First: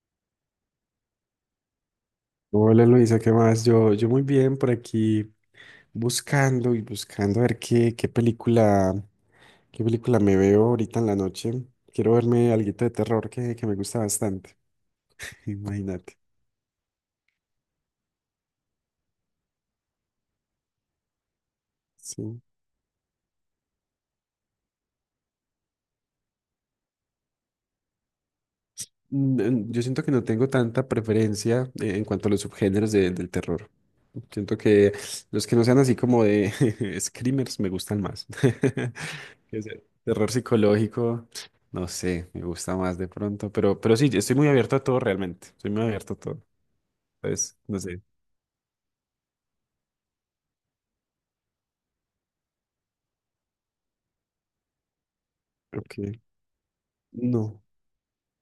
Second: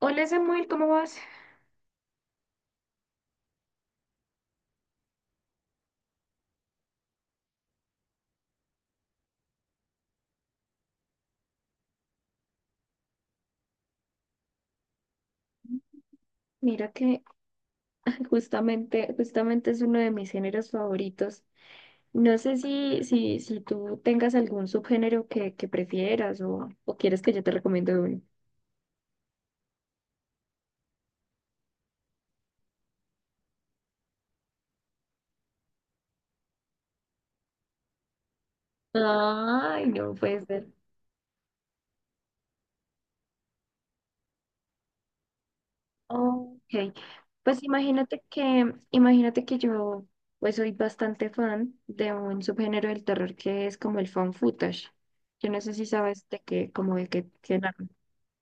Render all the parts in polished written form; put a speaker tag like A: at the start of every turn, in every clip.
A: Hola Samuel, ¿cómo vas?
B: Hola Luisa, ¿qué más? Yo muy bien por aquí buscando y buscando a ver qué, qué película me veo ahorita en la noche. Quiero verme alguito de terror que me gusta bastante, imagínate.
A: Mira que justamente es uno de mis géneros favoritos. No
B: Sí.
A: sé si tú tengas algún subgénero que prefieras o quieres que yo te recomiende uno.
B: Yo siento que no tengo tanta preferencia en cuanto a los subgéneros del terror. Siento que los que no sean así como de screamers me gustan más. Que sea
A: Ay, no
B: terror
A: puede ser.
B: psicológico, no sé, me gusta más de pronto, pero sí, estoy muy abierto a todo realmente. Estoy muy abierto a todo.
A: Ok,
B: Entonces,
A: pues
B: no sé.
A: imagínate que yo pues soy bastante fan de un subgénero del terror que es como el found footage. Yo no sé si
B: Ok.
A: sabes de qué, como de qué.
B: No,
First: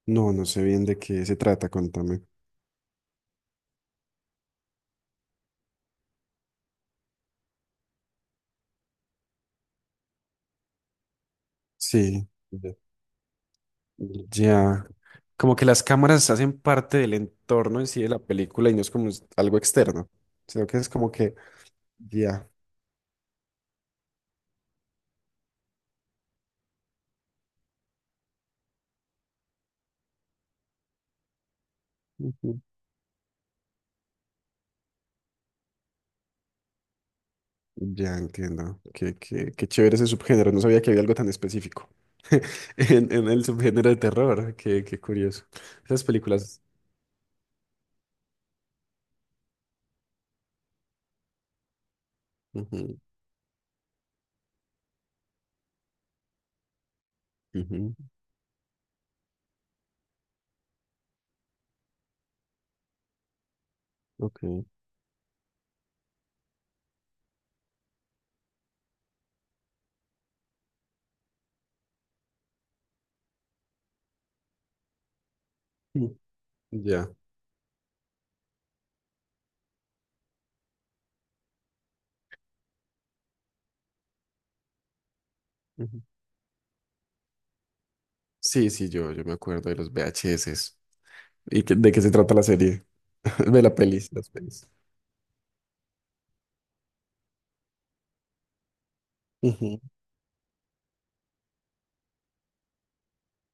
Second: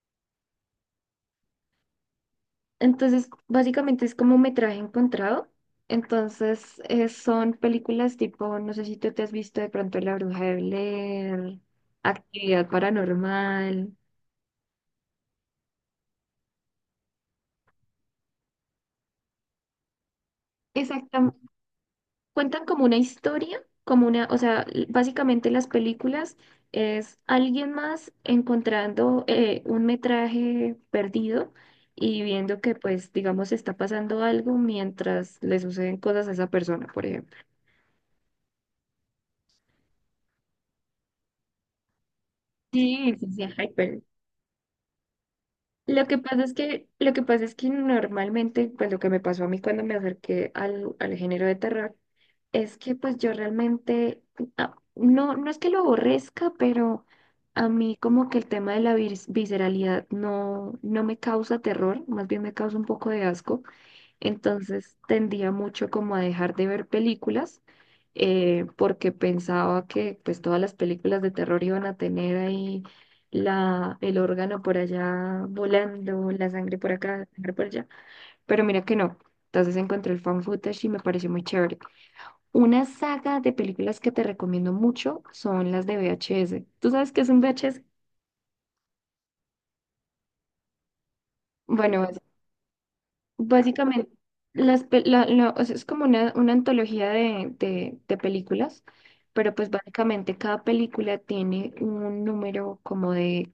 B: no, no sé bien de qué se trata, contame.
A: Entonces, básicamente es como metraje encontrado. Entonces, son películas tipo, no sé si tú te has visto de pronto La Bruja de Blair,
B: Sí.
A: Actividad Paranormal.
B: Ya. Como que las cámaras hacen parte del entorno en sí de la película y no es como algo externo, sino que es como que,
A: Exactamente.
B: ya.
A: Cuentan como una historia, como una, o sea, l- básicamente las películas es alguien más encontrando un metraje perdido y viendo
B: Ujú.
A: que, pues, digamos, está pasando algo mientras le suceden cosas a esa persona, por ejemplo.
B: Ya entiendo. Qué, qué, qué chévere ese subgénero. No sabía que había algo tan específico
A: Sí, sí,
B: en
A: sí,
B: el subgénero de
A: hyper.
B: terror. Qué, qué curioso. Esas películas.
A: Lo que pasa es que normalmente, pues lo que me pasó a mí cuando me acerqué al género de terror, es que
B: Ujú,
A: pues yo realmente, ah, no, no es que lo aborrezca, pero a
B: ujú,
A: mí como que el tema de la visceralidad no, no me causa terror, más bien me causa un poco de asco.
B: ok.
A: Entonces tendía mucho como a dejar de ver películas porque pensaba que pues todas las películas de terror iban a tener ahí la, el órgano por allá
B: Mm,
A: volando, la sangre por
B: Ya.
A: acá, la sangre por allá, pero mira que no. Entonces encontré el fan footage y me pareció muy chévere. Una saga de películas que te recomiendo mucho son las de
B: Ujú.
A: VHS. ¿Tú sabes qué es un VHS?
B: Sí, sí, yo me acuerdo de los VHS. ¿Y de qué
A: Bueno,
B: se trata la serie? De la
A: básicamente,
B: pelis, las pelis.
A: las, pe- la- la- o sea, es como una antología de películas, pero pues
B: Ujú,
A: básicamente cada película tiene un número como de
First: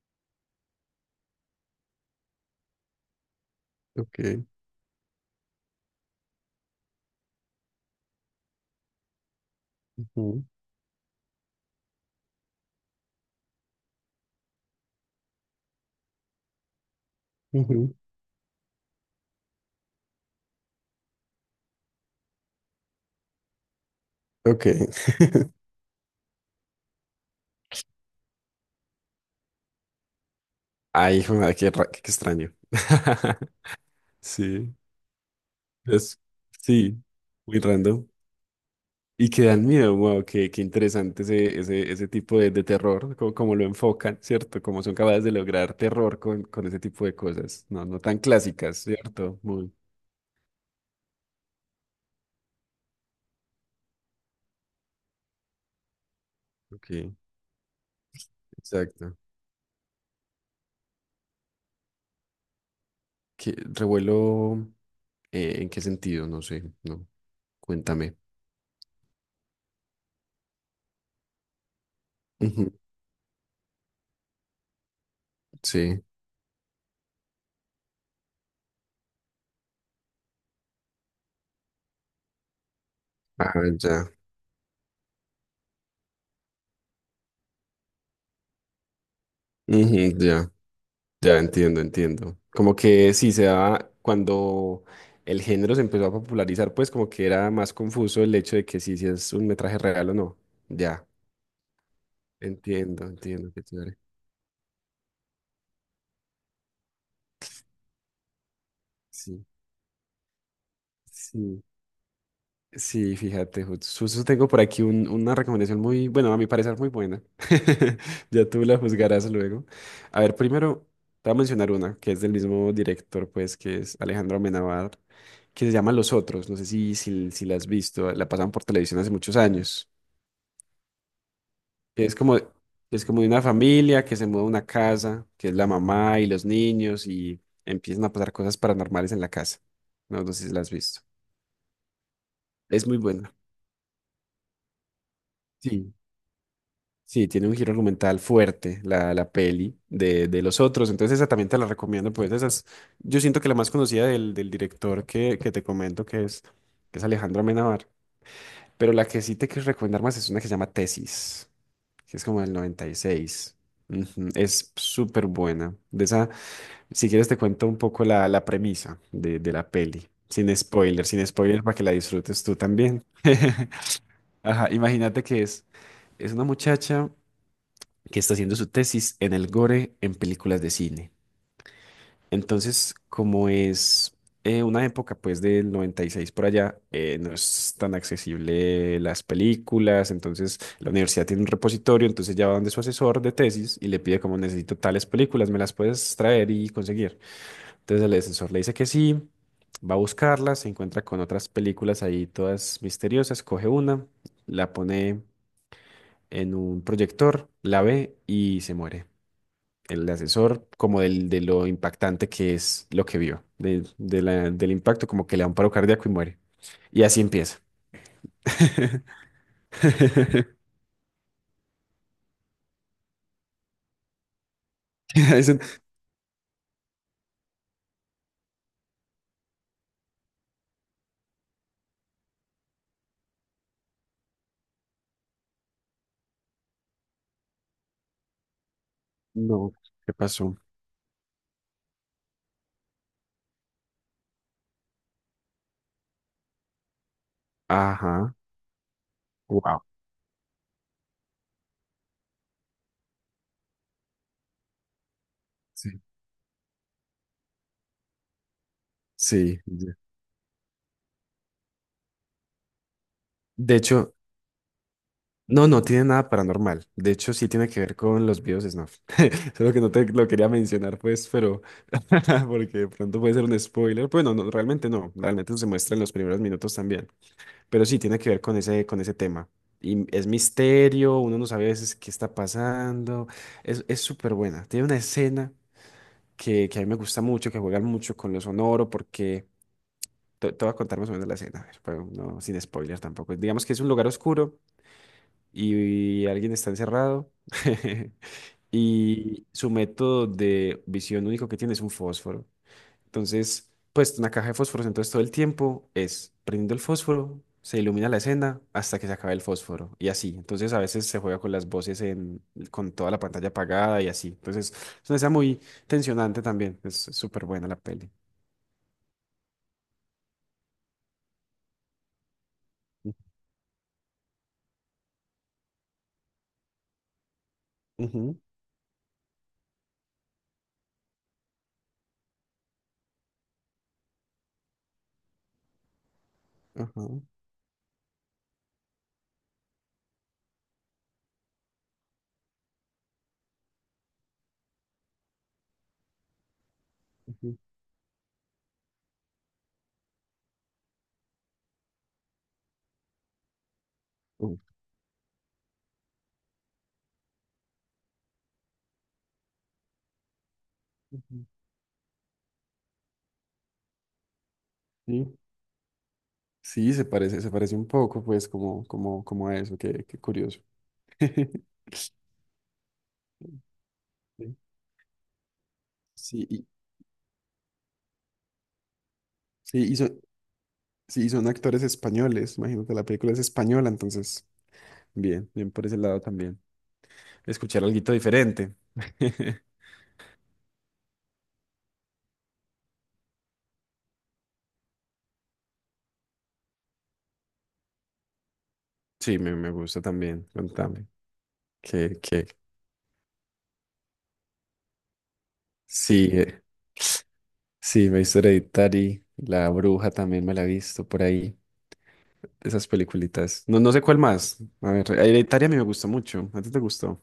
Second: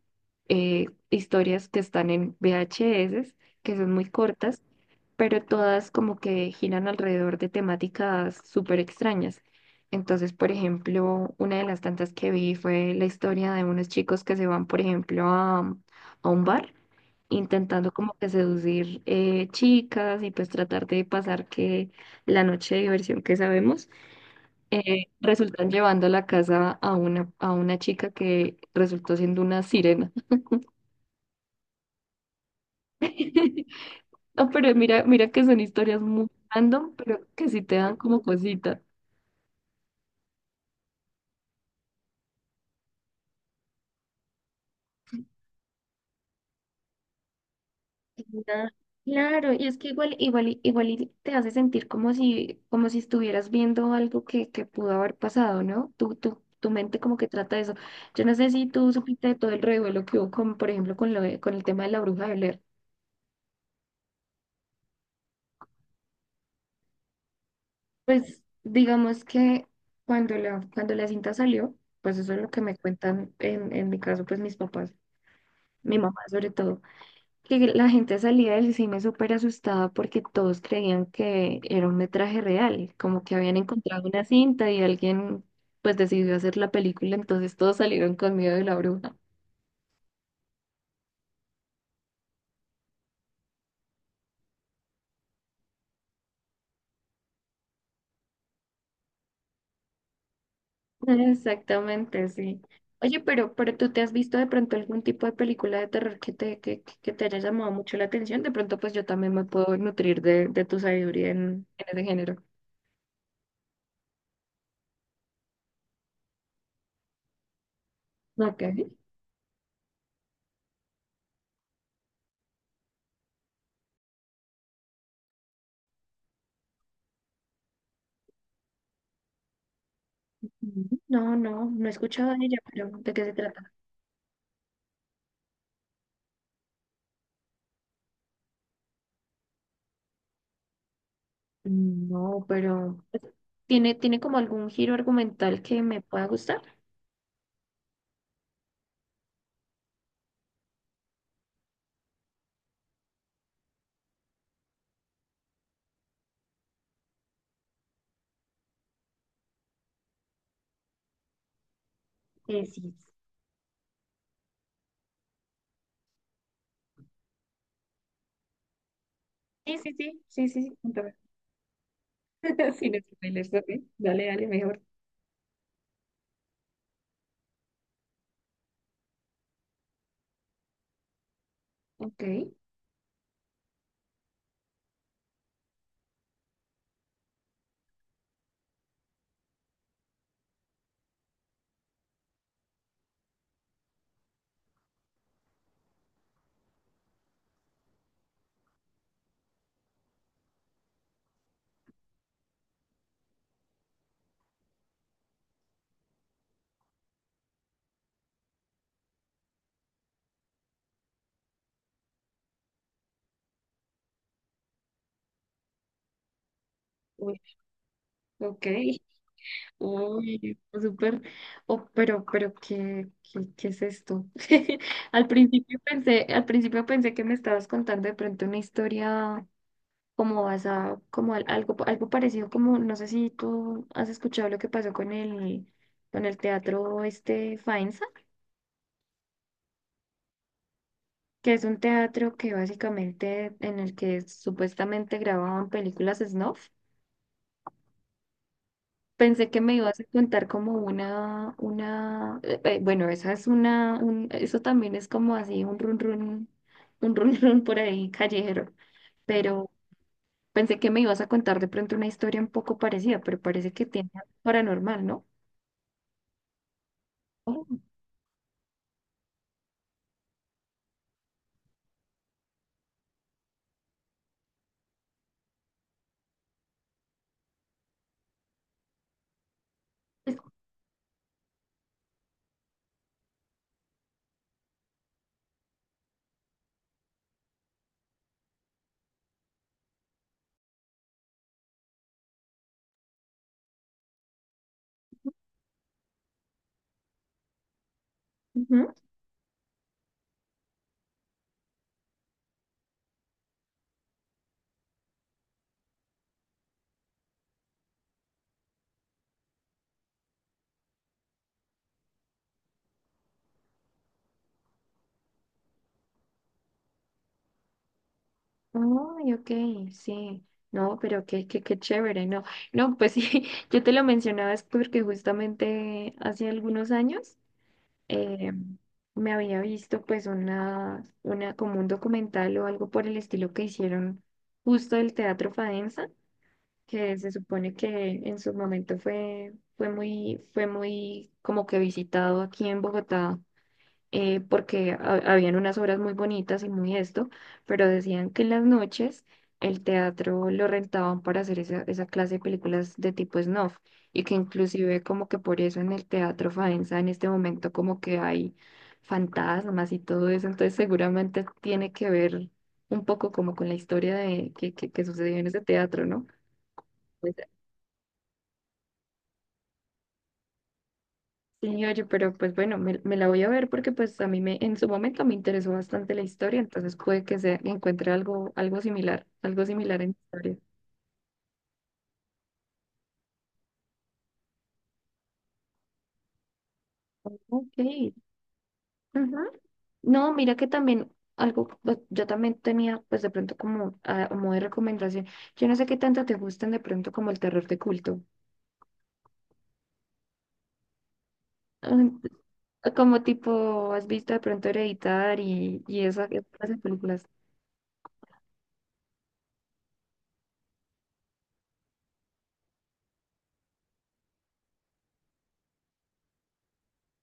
A: historias que están en VHS, que son muy
B: ok.
A: cortas, pero todas como que giran alrededor de temáticas súper extrañas. Entonces,
B: Ujú,
A: por ejemplo, una de las tantas que vi fue la historia de unos chicos que se van, por ejemplo, a un bar intentando
B: ujú.
A: como que seducir chicas y pues tratar de pasar que la noche de diversión que sabemos,
B: Ok.
A: resultan llevando a la casa a una chica que resultó siendo una sirena.
B: Ay, hijo, madre, qué, qué extraño.
A: No, pero
B: Sí,
A: mira, mira que son historias
B: es,
A: muy random,
B: sí,
A: pero que
B: muy
A: sí te dan
B: random.
A: como cosita.
B: Y que dan miedo, wow, qué, qué interesante ese tipo de terror, como, como lo enfocan, ¿cierto? Como son capaces de lograr terror con ese tipo de cosas, no, no tan
A: Ah,
B: clásicas, ¿cierto?
A: claro, y
B: Muy,
A: es que igual y te hace sentir como si estuvieras viendo algo que pudo haber pasado, ¿no? Tu mente
B: ok,
A: como que trata de eso. Yo no sé si tú
B: exacto.
A: supiste de todo el revuelo que hubo con, por ejemplo, con lo de- con el tema de la bruja de Blair.
B: ¿Qué, revuelo, en qué sentido? No sé, no, cuéntame.
A: Pues digamos que cuando la cinta salió, pues eso es lo que
B: Ujú,
A: me cuentan en mi caso, pues mis papás, mi
B: sí,
A: mamá sobre todo, que la gente salía del cine súper asustada porque todos creían que era un metraje real, como que
B: ah,
A: habían encontrado
B: ya,
A: una cinta y alguien pues decidió hacer la película, entonces todos salieron con miedo de la bruja.
B: ujú, ya. Ya entiendo, entiendo. Como que sí se daba cuando el género se empezó a popularizar, pues como que era más confuso el hecho de que sí, si es un metraje real o no. Ya,
A: Exactamente, sí.
B: entiendo,
A: Oye,
B: entiendo, qué
A: pero ¿tú
B: chévere.
A: te has visto de pronto algún tipo de película de terror que te, que te haya llamado mucho la atención? De pronto pues yo también me
B: Sí,
A: puedo nutrir de tu sabiduría
B: sí.
A: en ese género.
B: Sí, fíjate, justo tengo por aquí una recomendación muy, bueno, a mi parecer muy buena. Ya
A: Ok.
B: tú la juzgarás luego. A ver, primero te voy a mencionar una que es del mismo director, pues, que es Alejandro Amenábar, que se llama Los Otros. No sé si la has visto, la pasan por televisión hace muchos años.
A: No, no he
B: Es
A: escuchado de
B: como,
A: ella, pero
B: es
A: ¿de
B: como
A: qué
B: de
A: se
B: una
A: trata?
B: familia que se muda a una casa, que es la mamá y los niños, y empiezan a pasar cosas paranormales en la casa. No, no sé si la has visto.
A: No,
B: Es muy
A: pero
B: buena.
A: ¿tiene, tiene como algún giro argumental que
B: Sí.
A: me pueda gustar?
B: Sí, tiene un giro argumental fuerte la peli de los otros, entonces esa también te la recomiendo, pues esa es, yo siento que la más conocida del, del director que te comento que es Alejandro Amenábar, pero la que sí te quiero recomendar más es una que se llama Tesis, que es como del
A: Sí.
B: 96. Ujú, es súper buena, de esa, si quieres te cuento un poco la, la premisa de la
A: Sí, sí,
B: peli,
A: sí, sí,
B: sin
A: sí, sí,
B: spoiler,
A: cuéntame.
B: sin spoiler para que la disfrutes tú
A: Sin
B: también.
A: spoilers, ok. Dale, dale,
B: Ajá,
A: mejor.
B: imagínate que es una muchacha que está haciendo su tesis en el gore en películas de cine.
A: Ok.
B: Entonces, como es una época pues del 96 por allá, no es tan accesible las películas, entonces la universidad tiene un repositorio, entonces ya va donde su asesor de tesis y le pide como necesito tales películas, ¿me las puedes traer y conseguir? Entonces el asesor le dice que sí, va a buscarlas, se encuentra con otras películas ahí todas misteriosas, coge una, la pone en un proyector, la ve y se muere el asesor como del, de lo impactante que es lo que vio, de, del impacto, como que le da un paro cardíaco y muere. Y así
A: Uy,
B: empieza.
A: ok. Uy, pues súper. Oh, pero, ¿qué, qué, qué es esto?
B: Dicen,
A: Al principio pensé que me estabas contando de pronto una historia, como basado, como al- algo, algo parecido, como no sé si tú has escuchado lo que pasó con el teatro este Faenza,
B: no, ¿qué pasó?
A: que es un teatro que básicamente en el que supuestamente grababan películas snuff.
B: Ajá,
A: Pensé que me
B: wow.
A: ibas a contar como una, bueno, esa es una, un- eso también es como así un run
B: Sí,
A: run, un run run por ahí callejero,
B: sí,
A: pero
B: ya.
A: pensé que me ibas a contar de pronto una historia un poco parecida, pero parece
B: De
A: que tiene
B: hecho,
A: algo paranormal, ¿no?
B: no, no tiene nada paranormal. De hecho, sí
A: Oh.
B: tiene que ver con los videos de Snuff. Solo que no te lo quería mencionar, pues, pero porque de pronto puede ser un spoiler. Bueno, no, no, realmente no. Realmente se muestra en los primeros minutos también. Pero sí, tiene que ver con ese tema. Y es misterio, uno no sabe a veces qué está pasando. Es súper buena. Tiene una escena que a mí me gusta mucho, que juegan mucho con lo sonoro, porque te voy a contar más o menos la escena, a ver, pero no, sin spoiler tampoco. Digamos que es un lugar oscuro y alguien está encerrado
A: Ujú.
B: y su método de visión único que tiene es un fósforo. Entonces, pues una caja de fósforo, entonces todo el tiempo es prendiendo el fósforo, se ilumina la escena hasta que se acabe el fósforo y así. Entonces a veces se juega con las voces en, con toda la pantalla apagada y así. Entonces es una escena muy tensionante también. Es súper buena la peli.
A: Ay, ok, sí. No, pero qué, qué, qué chévere, no. No, pues sí, yo te lo mencionaba es porque justamente hace algunos años
B: Ujú,
A: eh, me había visto pues una, como un documental o algo por el estilo que hicieron justo del Teatro Fadensa,
B: ajá,
A: que se supone que en su momento fue, fue muy como que visitado aquí en Bogotá, porque habían unas obras muy bonitas y muy esto,
B: ujú,
A: pero decían que en las noches el teatro lo rentaban para hacer esa, esa clase de películas de tipo snuff, y que
B: ujú,
A: inclusive como que por eso en el teatro Faenza en este momento como que hay fantasmas y todo eso, entonces seguramente
B: ujú.
A: tiene que ver un poco como con la historia de que sucedió
B: Sí,
A: en ese teatro, ¿no?
B: sí, se parece un poco, pues, como, como, como a eso, qué, qué curioso.
A: Sí, oye, pero pues bueno, me la voy a ver porque pues a mí me, en su momento me interesó bastante la
B: Sí, sí,
A: historia,
B: y,
A: entonces puede que se encuentre algo, algo
B: sí,
A: similar en historia.
B: sí, y son actores españoles, imagino que la película es española, entonces bien, bien por ese lado también.
A: Ok.
B: Escuchar algo diferente.
A: Ujú. No, mira que también algo, pues, yo también tenía pues de pronto como ah, a modo de recomendación, yo no sé qué tanto te gustan de pronto como el terror de culto.
B: Sí, me gusta también. Contame. Que
A: Ah, como tipo, has visto de pronto Hereditar y esa,
B: sí,
A: esas películas.
B: sí, me he visto Hereditary, La Bruja también me la he visto por ahí. Esas peliculitas. No, no sé cuál más. A ver, Hereditary a mí me gustó mucho. ¿A ti te gustó?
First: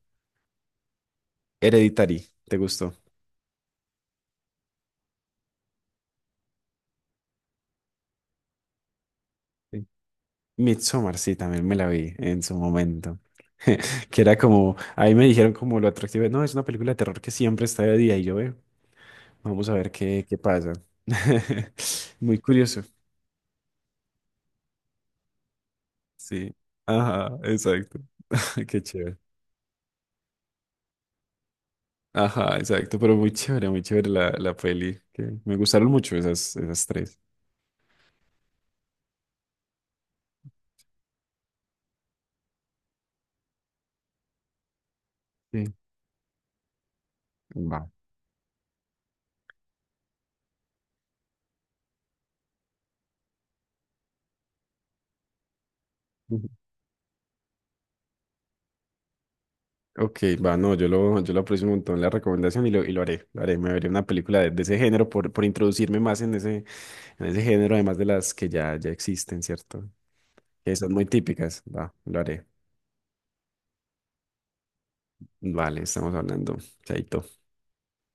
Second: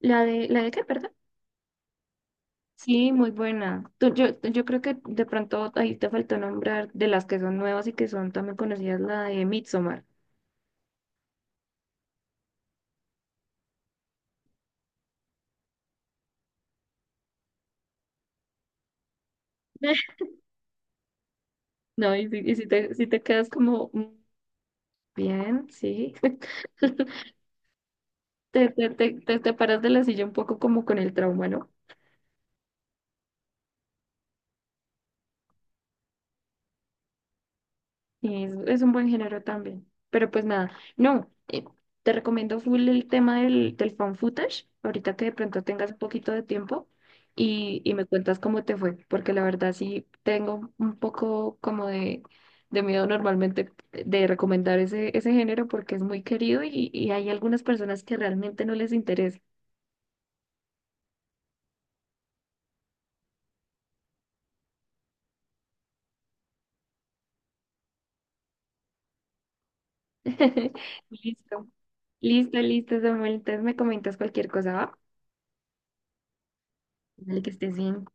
A: ¿La de qué, perdón?
B: Hereditary, ¿te gustó?
A: Sí, muy buena. Yo creo que de pronto ahí te faltó nombrar de las que son nuevas y que son también conocidas, la de
B: Sí.
A: Midsommar.
B: Midsommar, sí, también me la vi en su momento. Que era como, ahí me dijeron como lo atractivo, no, es una película de terror que siempre está de día y yo, veo. Vamos a ver qué, qué pasa.
A: No,
B: Muy
A: y si
B: curioso.
A: te, si te quedas como "Mm, bien, sí",
B: Sí. Ajá, exacto.
A: te,
B: Qué
A: te, te,
B: chévere.
A: te, te paras de la silla un poco como con el trauma, ¿no?
B: Ajá, exacto. Pero muy chévere la, la peli. Que me gustaron mucho esas, esas tres.
A: Sí, es un buen género también. Pero pues nada, no, te recomiendo full el tema del fan footage, ahorita que de pronto
B: Sí.
A: tengas un poquito de tiempo
B: Va.
A: y me cuentas cómo te fue, porque la verdad sí tengo un poco como de miedo normalmente de recomendar ese, ese género porque es muy
B: Ujú.
A: querido y hay algunas personas que realmente no les interesa.
B: Ok, va, no, yo lo aprecio un montón la recomendación y lo haré, me veré una película de ese género por introducirme más en ese género, además de las que ya, ya existen, ¿cierto? Que son muy típicas,
A: Listo,
B: va, lo haré.
A: listo, listo, Samuel. Entonces me comentas cualquier cosa, ¿va?
B: Vale, estamos hablando, chaito.
A: Dale que estés bien.